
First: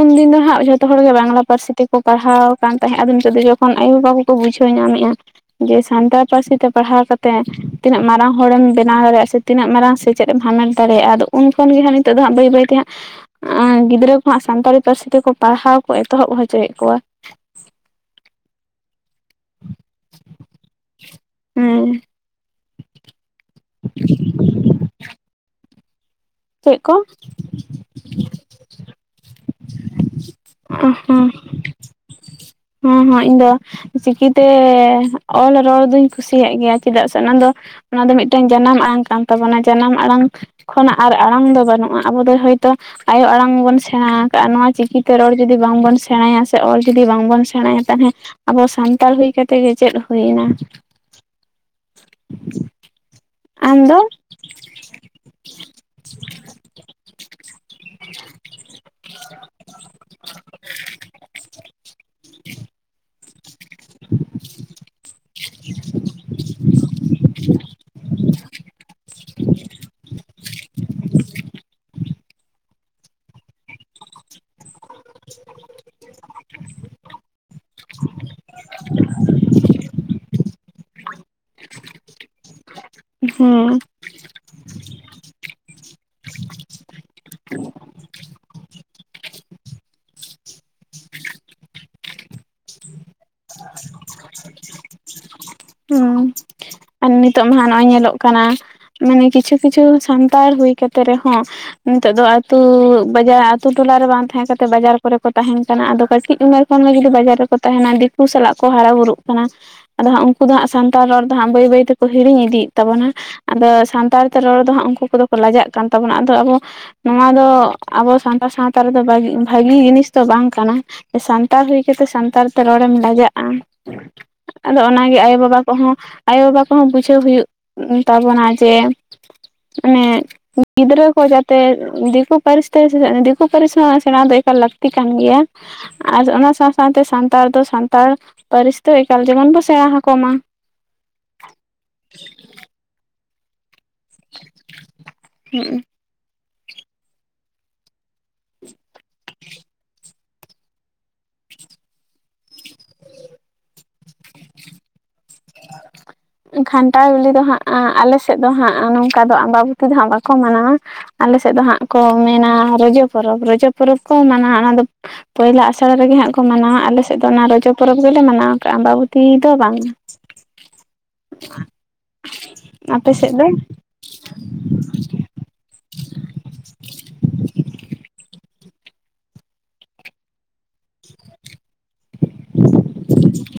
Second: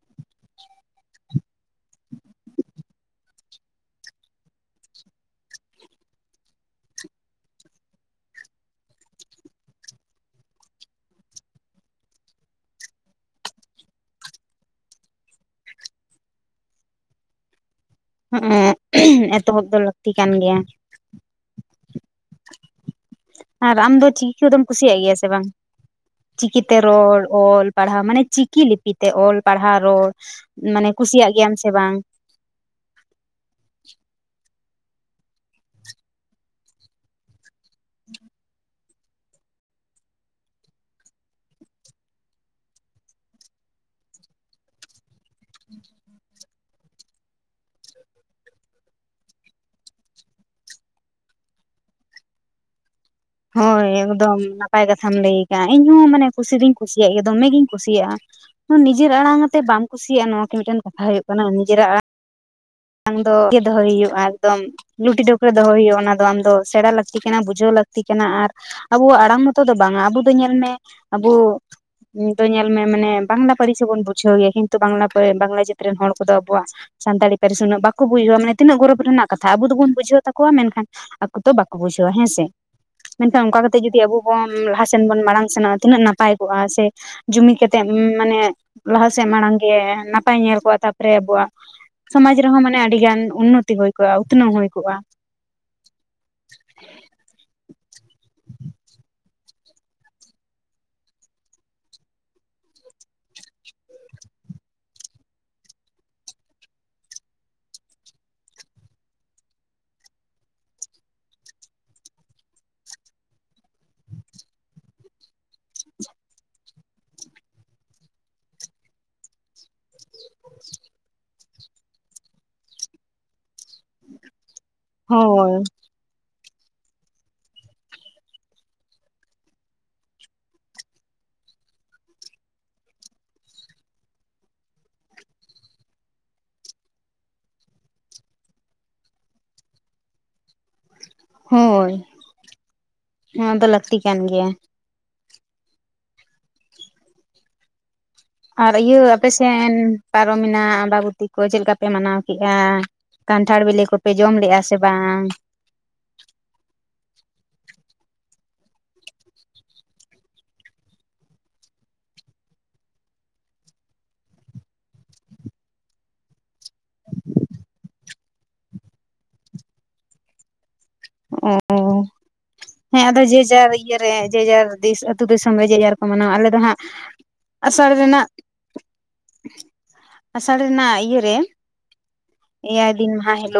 ᱩᱱᱫᱤᱱ ᱫᱚ ᱦᱟᱸᱜ ᱡᱷᱚᱛᱚ ᱦᱚᱲ ᱜᱮ ᱵᱟᱝᱞᱟ ᱯᱟᱹᱨᱥᱤ ᱛᱮᱠᱚ ᱯᱟᱲᱦᱟᱣ ᱠᱟᱱ ᱛᱟᱦᱮᱸᱫ ᱟᱫᱚ ᱱᱤᱛᱚᱜ ᱫᱚ ᱡᱚᱠᱷᱚᱱ ᱟᱭᱩᱵᱟ ᱠᱚ ᱵᱩᱡᱷᱟᱹᱣ ᱧᱟᱢᱮᱫᱼᱟ᱾ ᱡᱮ ᱥᱟᱱᱛᱟᱲ ᱯᱟᱹᱨᱥᱤ ᱛᱮ ᱯᱟᱲᱦᱟᱣ ᱠᱟᱛᱮ ᱛᱤᱱᱟᱹᱜ ᱢᱟᱨᱟᱝ ᱦᱚᱲᱮᱢ ᱵᱮᱱᱟᱣ ᱫᱟᱲᱮᱭᱟᱜᱼᱟ ᱥᱮᱼᱼ ᱛᱤᱱᱟᱹᱜ ᱢᱟᱨᱟᱝ ᱥᱮᱪᱮᱫ ᱮᱢ ᱦᱟᱢᱮᱴ ᱫᱟᱲᱮᱭᱟᱜᱼᱟ ᱟᱫᱚ ᱩᱱ ᱠᱷᱚᱱ ᱜᱮ ᱦᱟᱸᱜ ᱱᱤᱛᱚᱜ ᱫᱚ ᱦᱟᱸᱜ ᱵᱟᱹᱭ ᱵᱟᱹᱭᱛᱮ ᱦᱟᱸᱜ ᱜᱤᱫᱽᱨᱟᱹ ᱠᱚᱦᱣᱟᱜ ᱥᱟᱱᱛᱟᱲᱤ ᱯᱟᱹᱨᱥᱤ ᱛᱮᱠᱚ ᱯᱟᱲᱦᱟᱣ ᱠᱚ ᱮᱛᱚᱦᱚᱵ ᱦᱚᱪᱚᱭᱮᱫ ᱠᱚᱣᱟ᱾
ᱦᱮᱸ ᱮᱛᱚᱦᱚᱵ ᱫᱚ ᱞᱟᱹᱠᱛᱤ ᱠᱟᱱ ᱜᱮᱭᱟ᱾
ᱦᱮᱸ
ᱟᱨ ᱟᱢ ᱫᱚ ᱪᱤᱠᱤ ᱠᱚᱫᱚᱢ ᱠᱩᱥᱤ ᱭᱟᱜ ᱜᱮᱭᱟ ᱥᱮ ᱵᱟᱝ? ᱪᱤᱠᱤᱛᱮ
ᱪᱮᱫ ᱠᱚ
ᱨᱚᱲ ᱚᱞ ᱯᱟᱲᱦᱟᱣ ᱢᱟᱱᱮ ᱪᱤᱠᱤᱼᱼ ᱪᱤᱠᱤᱛᱮ ᱚᱞ ᱯᱟᱲᱦᱟᱣ ᱨᱚᱲ ᱢᱟᱱᱮ ᱠᱩᱥᱤᱭᱟᱜ ᱜᱮᱭᱟᱢ ᱥᱮ ᱵᱟᱝ?
ᱦᱚᱸ ᱦᱚᱸ ᱤᱧ ᱫᱚ ᱪᱤᱠᱤᱛᱮᱼᱼ ᱚᱞ ᱨᱚᱲ ᱫᱩᱧ ᱠᱩᱥᱤᱭᱟᱜ ᱜᱮᱭᱟ ᱪᱮᱫᱟᱜ ᱥᱮ ᱚᱱᱟ ᱫᱚᱼᱼ ᱚᱱᱟ ᱫᱚ ᱢᱤᱫᱴᱟᱝ ᱡᱟᱱᱟᱢ ᱟᱲᱟᱝ ᱠᱟᱱ ᱛᱟᱵᱚᱱᱟ ᱡᱟᱱᱟᱢ ᱟᱲᱟᱝ ᱠᱷᱚᱱᱟᱜ ᱟᱨ ᱟᱲᱟᱝ ᱫᱚ ᱵᱟᱹᱱᱩᱜᱼᱟ ᱟᱵᱚ ᱫᱚ ᱦᱳᱭᱛᱳ ᱟᱭᱳ ᱟᱲᱟᱝ ᱵᱚᱱ ᱥᱮᱬᱟ ᱟᱠᱟᱜᱼᱟ ᱱᱚᱣᱟᱼᱼ ᱪᱤᱠᱤᱛᱮ ᱨᱚᱲ ᱡᱩᱫᱤ ᱵᱟᱝᱵᱚᱱ ᱥᱮᱬᱟᱭᱟ᱾ ᱚᱞ ᱡᱩᱫᱤ ᱵᱟᱝᱵᱚᱱ ᱥᱮᱬᱟᱭᱟ ᱛᱟᱦᱚᱞᱮ ᱟᱵᱚ ᱥᱟᱱᱛᱟᱲ ᱦᱩᱭ ᱠᱟᱛᱮᱜ ᱜᱮ ᱪᱮᱫ ᱦᱩᱭᱮᱱᱟ᱾ ᱟᱢ
ᱦᱳᱭ
ᱫᱚ
ᱮᱠᱫᱚᱢ ᱱᱟᱯᱟᱭ ᱠᱟᱛᱷᱟᱢ ᱞᱟᱹᱭ ᱠᱟᱟᱜᱼᱟ ᱤᱧᱦᱚᱸ ᱢᱟᱱᱮ ᱠᱩᱥᱤ ᱫᱩᱧ ᱠᱩᱥᱤᱭᱟᱜ ᱜᱮᱭᱟ ᱫᱚᱢᱮ ᱜᱤᱧ ᱠᱩᱥᱤᱭᱟᱜᱼᱟ᱾ ᱦᱚᱸ ᱱᱤᱡᱮᱨ ᱟᱲᱟᱝᱛᱮ ᱵᱟᱢ ᱠᱩᱥᱤᱭᱟᱜᱼᱟ ᱱᱚᱶᱟ ᱠᱤ ᱢᱤᱫᱴᱟᱝ ᱠᱟᱛᱷᱟ ᱦᱩᱭᱩᱜ ᱠᱟᱱᱟ ᱱᱤᱡᱮᱨᱟᱜ ᱟᱲᱟᱝ
ᱦᱮᱸ [inaudible]
ᱫᱚ ᱜᱮ ᱫᱚᱦᱚᱭ ᱦᱩᱭᱩᱜᱼᱟ ᱮᱠᱫᱚᱢ ᱧᱩᱫ ᱰᱟᱹᱣᱠᱟᱹᱛ ᱫᱚᱦᱚᱭ ᱦᱩᱭᱩᱜᱜᱼᱟ ᱚᱱᱟ ᱫᱚ ᱟᱢ ᱥᱮᱬᱟ ᱞᱟᱹᱠᱛᱤ ᱠᱟᱱᱟ, ᱵᱩᱡᱷᱟᱹᱣ ᱞᱟᱹᱠᱛᱤ ᱠᱟᱱᱟ, ᱟᱨ ᱟᱵᱚᱣᱟᱜ ᱟᱲᱟᱝ ᱢᱚᱛᱚ ᱫᱚ ᱵᱟᱝᱟ ᱟᱵᱩ ᱫᱚ ᱧᱮᱞᱢᱮ ᱟᱵᱚ ᱫᱚ ᱧᱮᱞ ᱢᱮ ᱢᱟᱱᱮ ᱵᱟᱝᱞᱟ ᱯᱟᱹᱨᱤᱥ ᱥᱮ ᱵᱚᱱ ᱵᱩᱡᱷᱟᱹᱣ ᱜᱮᱭᱟ ᱠᱤᱱᱛᱩ ᱵᱟᱝᱞᱟ ᱵᱟᱝᱞᱟ ᱡᱟᱹᱛ ᱨᱮᱱ ᱦᱚᱲ ᱠᱚᱫᱚ ᱟᱵᱚᱣᱟᱜ ᱥᱟᱱᱛᱟᱲᱤ ᱯᱟᱨᱤᱥ ᱩᱱᱟᱜ ᱵᱟ ᱵᱩᱡᱷᱟᱹᱣᱟ ᱢᱟᱱᱮ ᱛᱤᱱᱟᱹᱜ ᱜᱚᱨᱚᱵ ᱨᱮᱱᱟᱜ ᱠᱟᱛᱷᱟ ᱟᱵᱚ ᱫᱚᱵᱚᱱ ᱵᱩᱡᱷᱟᱹᱣ ᱛᱟᱠᱚᱣᱟ ᱢᱮᱱᱠᱷᱟᱱ ᱟᱠᱚ ᱫᱚ ᱵᱟᱠᱚ ᱵᱩᱡᱷᱟᱹᱣᱟ ᱦᱮᱸᱥᱮ ᱢᱮᱱᱠᱷᱟᱱ ᱚᱱᱠᱟ
ᱦᱩᱸ
ᱠᱟᱛᱮᱜ ᱡᱩ ᱫᱤ ᱟᱵᱚ ᱵᱚᱱ ᱞᱟᱦᱟ ᱥᱮᱱ ᱵᱚᱱ ᱢᱟᱲᱟᱝ ᱥᱮᱱᱚᱜᱼᱟ, ᱛᱤᱱᱟᱹᱜ ᱱᱟᱯᱟᱭ ᱠᱚᱜᱼᱟ ᱦᱮᱸᱥᱮ? ᱡᱩᱢᱤᱛ ᱠᱟᱛᱮᱜ ᱢᱟᱱᱮ ᱞᱟᱦᱟᱥᱮᱫ ᱢᱟᱲᱟᱝ ᱜᱮ ᱱᱟᱯᱟᱭ ᱧᱮᱞ ᱠᱚᱜᱼᱟ, ᱛᱟᱯᱚᱨᱮ ᱟᱵᱚᱣᱟᱜ ᱥᱚᱢᱟᱡ ᱨᱮᱦᱚᱸ ᱢᱟᱱᱮ ᱟᱹᱰᱤ ᱜᱟᱱ ᱩᱱᱱᱚᱛᱤ ᱦᱩᱭ ᱠᱚᱜᱼᱟ ᱩᱛᱱᱟᱹᱣ ᱦᱩᱭ ᱠᱚᱜᱼᱟ᱾
ᱦᱩᱸ ᱟᱨ ᱱᱤᱛᱚᱜ ᱢᱟᱦᱟᱜ ᱱᱚᱜᱼᱚᱭ ᱧᱮᱞᱚᱜ ᱠᱟᱱᱟ ᱢᱟᱱᱮ ᱠᱤᱪᱷᱩ ᱠᱤᱪᱷᱩ ᱥᱟᱱᱛᱟᱲ ᱦᱩᱭ ᱠᱟᱛᱮᱜ ᱨᱮᱦᱚᱸ ᱱᱤᱛᱚᱜ ᱫᱚ ᱟᱛᱩ ᱵᱟᱡᱟᱨ ᱟᱛᱩ ᱴᱚᱞᱟᱨᱮ ᱵᱟᱝ ᱛᱟᱦᱮᱸ ᱠᱟᱛᱮᱫ ᱵᱟᱡᱟᱨ ᱠᱚᱨᱮ ᱠᱚ ᱛᱟᱦᱮᱸᱱ ᱠᱟᱱᱟ ᱟᱫᱚ ᱠᱟᱹᱴᱤᱡ ᱩᱢᱮᱨ ᱠᱷᱟᱱ ᱜᱮ ᱡᱩᱫᱤ ᱵᱟᱡᱟᱨ ᱨᱮᱠᱚ ᱛᱟᱦᱮᱸᱱᱟ ᱫᱤᱠᱩ ᱥᱟᱞᱟᱜ ᱠᱚ ᱦᱟᱨᱟ ᱵᱩᱨᱩᱜ ᱠᱟᱱᱟ, ᱟᱫᱚ ᱦᱟᱸᱜ ᱩᱱᱠᱩ ᱫᱚ ᱦᱟᱸᱜ ᱥᱟᱱᱛᱟᱲ ᱨᱚᱲ ᱫᱚ ᱦᱟᱸᱜ ᱵᱟᱹᱭ ᱵᱟᱹᱭ ᱛᱮᱠᱚ ᱦᱤᱲᱤᱧ ᱤᱫᱤᱭᱮᱫ ᱛᱟᱵᱚᱱᱟ᱾ ᱟᱫᱚ ᱥᱟᱱᱛᱟᱲ ᱛᱮ ᱨᱚᱲ ᱫᱚ ᱦᱟᱸᱜ ᱩᱱᱠᱩ ᱠᱚᱫᱚ ᱠᱚ ᱞᱟᱡᱟᱜ ᱠᱟᱱ ᱛᱟᱵᱚᱱᱟ ᱟᱫᱚ ᱟᱵᱚ ᱱᱚᱣᱟ ᱫᱚ ᱟᱵᱚ ᱥᱟᱱᱛᱟᱲ ᱥᱟᱶᱛᱟ ᱨᱮᱫᱚ ᱵᱟᱜᱤ ᱵᱷᱟᱹᱜᱤ ᱡᱤᱱᱤᱥ ᱛᱚ ᱵᱟᱝ ᱠᱟᱱᱟ ᱥᱟᱱᱛᱟᱲ ᱦᱩᱭ ᱠᱟᱛᱮᱜ ᱥᱟᱱᱛᱟᱲ ᱛᱮ ᱨᱚᱲᱮᱢ ᱞᱟᱡᱟᱜᱼᱟ᱾ ᱟᱫᱚ ᱚᱱᱟᱜᱮ
ᱦᱳᱭ
ᱟᱭᱳᱼᱵᱟᱵᱟ ᱠᱚᱦᱚᱸ ᱟᱭᱳᱼᱵᱟᱵᱟ ᱠᱚᱦᱚᱸ ᱵᱩᱡᱷᱟᱹᱣ ᱦᱩᱭᱩᱜ ᱛᱟᱵᱚᱱᱟ ᱡᱮ ᱚᱱᱮ ᱜᱤᱫᱽᱨᱟᱹ ᱠᱚ ᱡᱟᱛᱮ ᱫᱤᱠᱩ ᱯᱟᱹᱨᱤᱥ ᱛᱮ ᱥᱮᱪᱮᱫ ᱫᱤᱠᱩ ᱯᱟᱹᱨᱤᱥ ᱦᱚᱸ ᱥᱮᱬᱟ ᱫᱚ ᱮᱠᱟᱞ ᱞᱟᱹᱠᱛᱤ ᱠᱟᱱ ᱜᱮᱭᱟ, ᱟᱨ ᱚᱱᱟ ᱥᱟᱶ ᱥᱟᱶᱛᱮ ᱥᱟᱱᱛᱟᱲ ᱫᱚ ᱥᱟᱱᱛᱟᱲ ᱯᱟᱹᱨᱤᱥ ᱫᱚ ᱮᱠᱟᱞ ᱡᱮᱢᱚᱱ ᱵᱚᱱ ᱥᱮᱬᱟ ᱟᱠᱚ ᱢᱟ᱾
ᱦᱳᱭ ᱱᱚᱣᱟ ᱫᱚ ᱞᱟᱹᱠᱛᱤ ᱠᱟᱱ ᱜᱮᱭᱟ᱾
ᱦᱩᱸᱜ ᱩᱸ᱾
ᱟᱨ ᱤᱭᱟᱹ ᱟᱯᱮᱥᱮᱱ ᱯᱟᱨᱚᱢᱮᱱᱟ ᱟᱢᱵᱟᱵᱚᱛᱤ ᱠᱚ ᱪᱮᱫ ᱞᱮᱠᱟ ᱯᱮ ᱢᱟᱱᱟᱣ ᱠᱮᱜᱼᱟ? ᱠᱟᱱᱴᱷᱟᱲ ᱵᱮᱞᱮ ᱠᱚᱯᱮ ᱡᱚᱢ ᱞᱮᱜᱼᱟ ᱥᱮ ᱵᱟᱝ?
ᱠᱷᱟᱱᱴᱟᱲ ᱵᱤᱞᱤ ᱫᱚ ᱦᱟᱸᱜ ᱟᱞᱮ ᱥᱮᱫ ᱫᱚ ᱦᱟᱸᱜ ᱱᱚᱝᱠᱟ ᱫᱚ ᱟᱢᱵᱟᱵᱩᱛᱤ ᱫᱚ ᱦᱟᱸᱜ ᱵᱟᱠᱚ ᱢᱟᱱᱟᱣᱟ᱾ ᱟᱞᱮ ᱥᱮᱫ ᱫᱚ ᱦᱟᱸᱜ ᱠᱚ ᱢᱮᱱᱟ ᱨᱚᱡᱚ ᱯᱚᱨᱚᱵ ᱨᱚᱡᱚ ᱯᱚᱨᱚᱵ ᱠᱚ ᱢᱟᱱᱟ ᱟ ᱚᱱᱟᱫᱚ ᱯᱳᱭᱞᱟ ᱟᱥᱟᱲ ᱨᱮᱜᱮ ᱦᱟᱸᱜ ᱠᱚ ᱢᱟᱱᱟᱣᱟ ᱟᱞᱮᱥᱮᱫ ᱫᱚ ᱚᱱᱟ ᱨᱚᱡᱚ ᱯᱚᱨᱚᱵ ᱜᱮᱞᱮ ᱢᱟᱱᱟᱣ ᱠᱟᱜᱼᱟ ᱟᱢᱵᱟᱵᱩᱛᱤ ᱫᱚ ᱵᱟᱝ᱾ [inaudible]
ᱚ ᱦᱮᱸ
ᱟᱯᱮ
ᱟᱫᱚ
ᱥᱮᱫ ᱫᱚ
ᱡᱮᱸ ᱡᱟᱨ ᱤᱭᱟᱹᱨᱮ ᱡᱮᱡᱟᱨ ᱫᱤᱥ ᱟᱹᱛᱩ ᱫᱤᱥᱚᱢ ᱨᱮ ᱡᱮᱡᱟᱨ ᱠᱚ ᱢᱟᱱᱟᱣᱟ ᱟᱞᱮ ᱫᱚ ᱦᱟᱸᱜ ᱟᱥᱟᱲ ᱨᱮᱱᱟᱜ ᱟᱥᱟᱲ ᱨᱮᱱᱟᱜ ᱤᱭᱟᱹᱨᱮ ᱮᱭᱟᱭ ᱫᱤᱱ ᱢᱟᱦᱟ ᱦᱤᱞᱳᱜ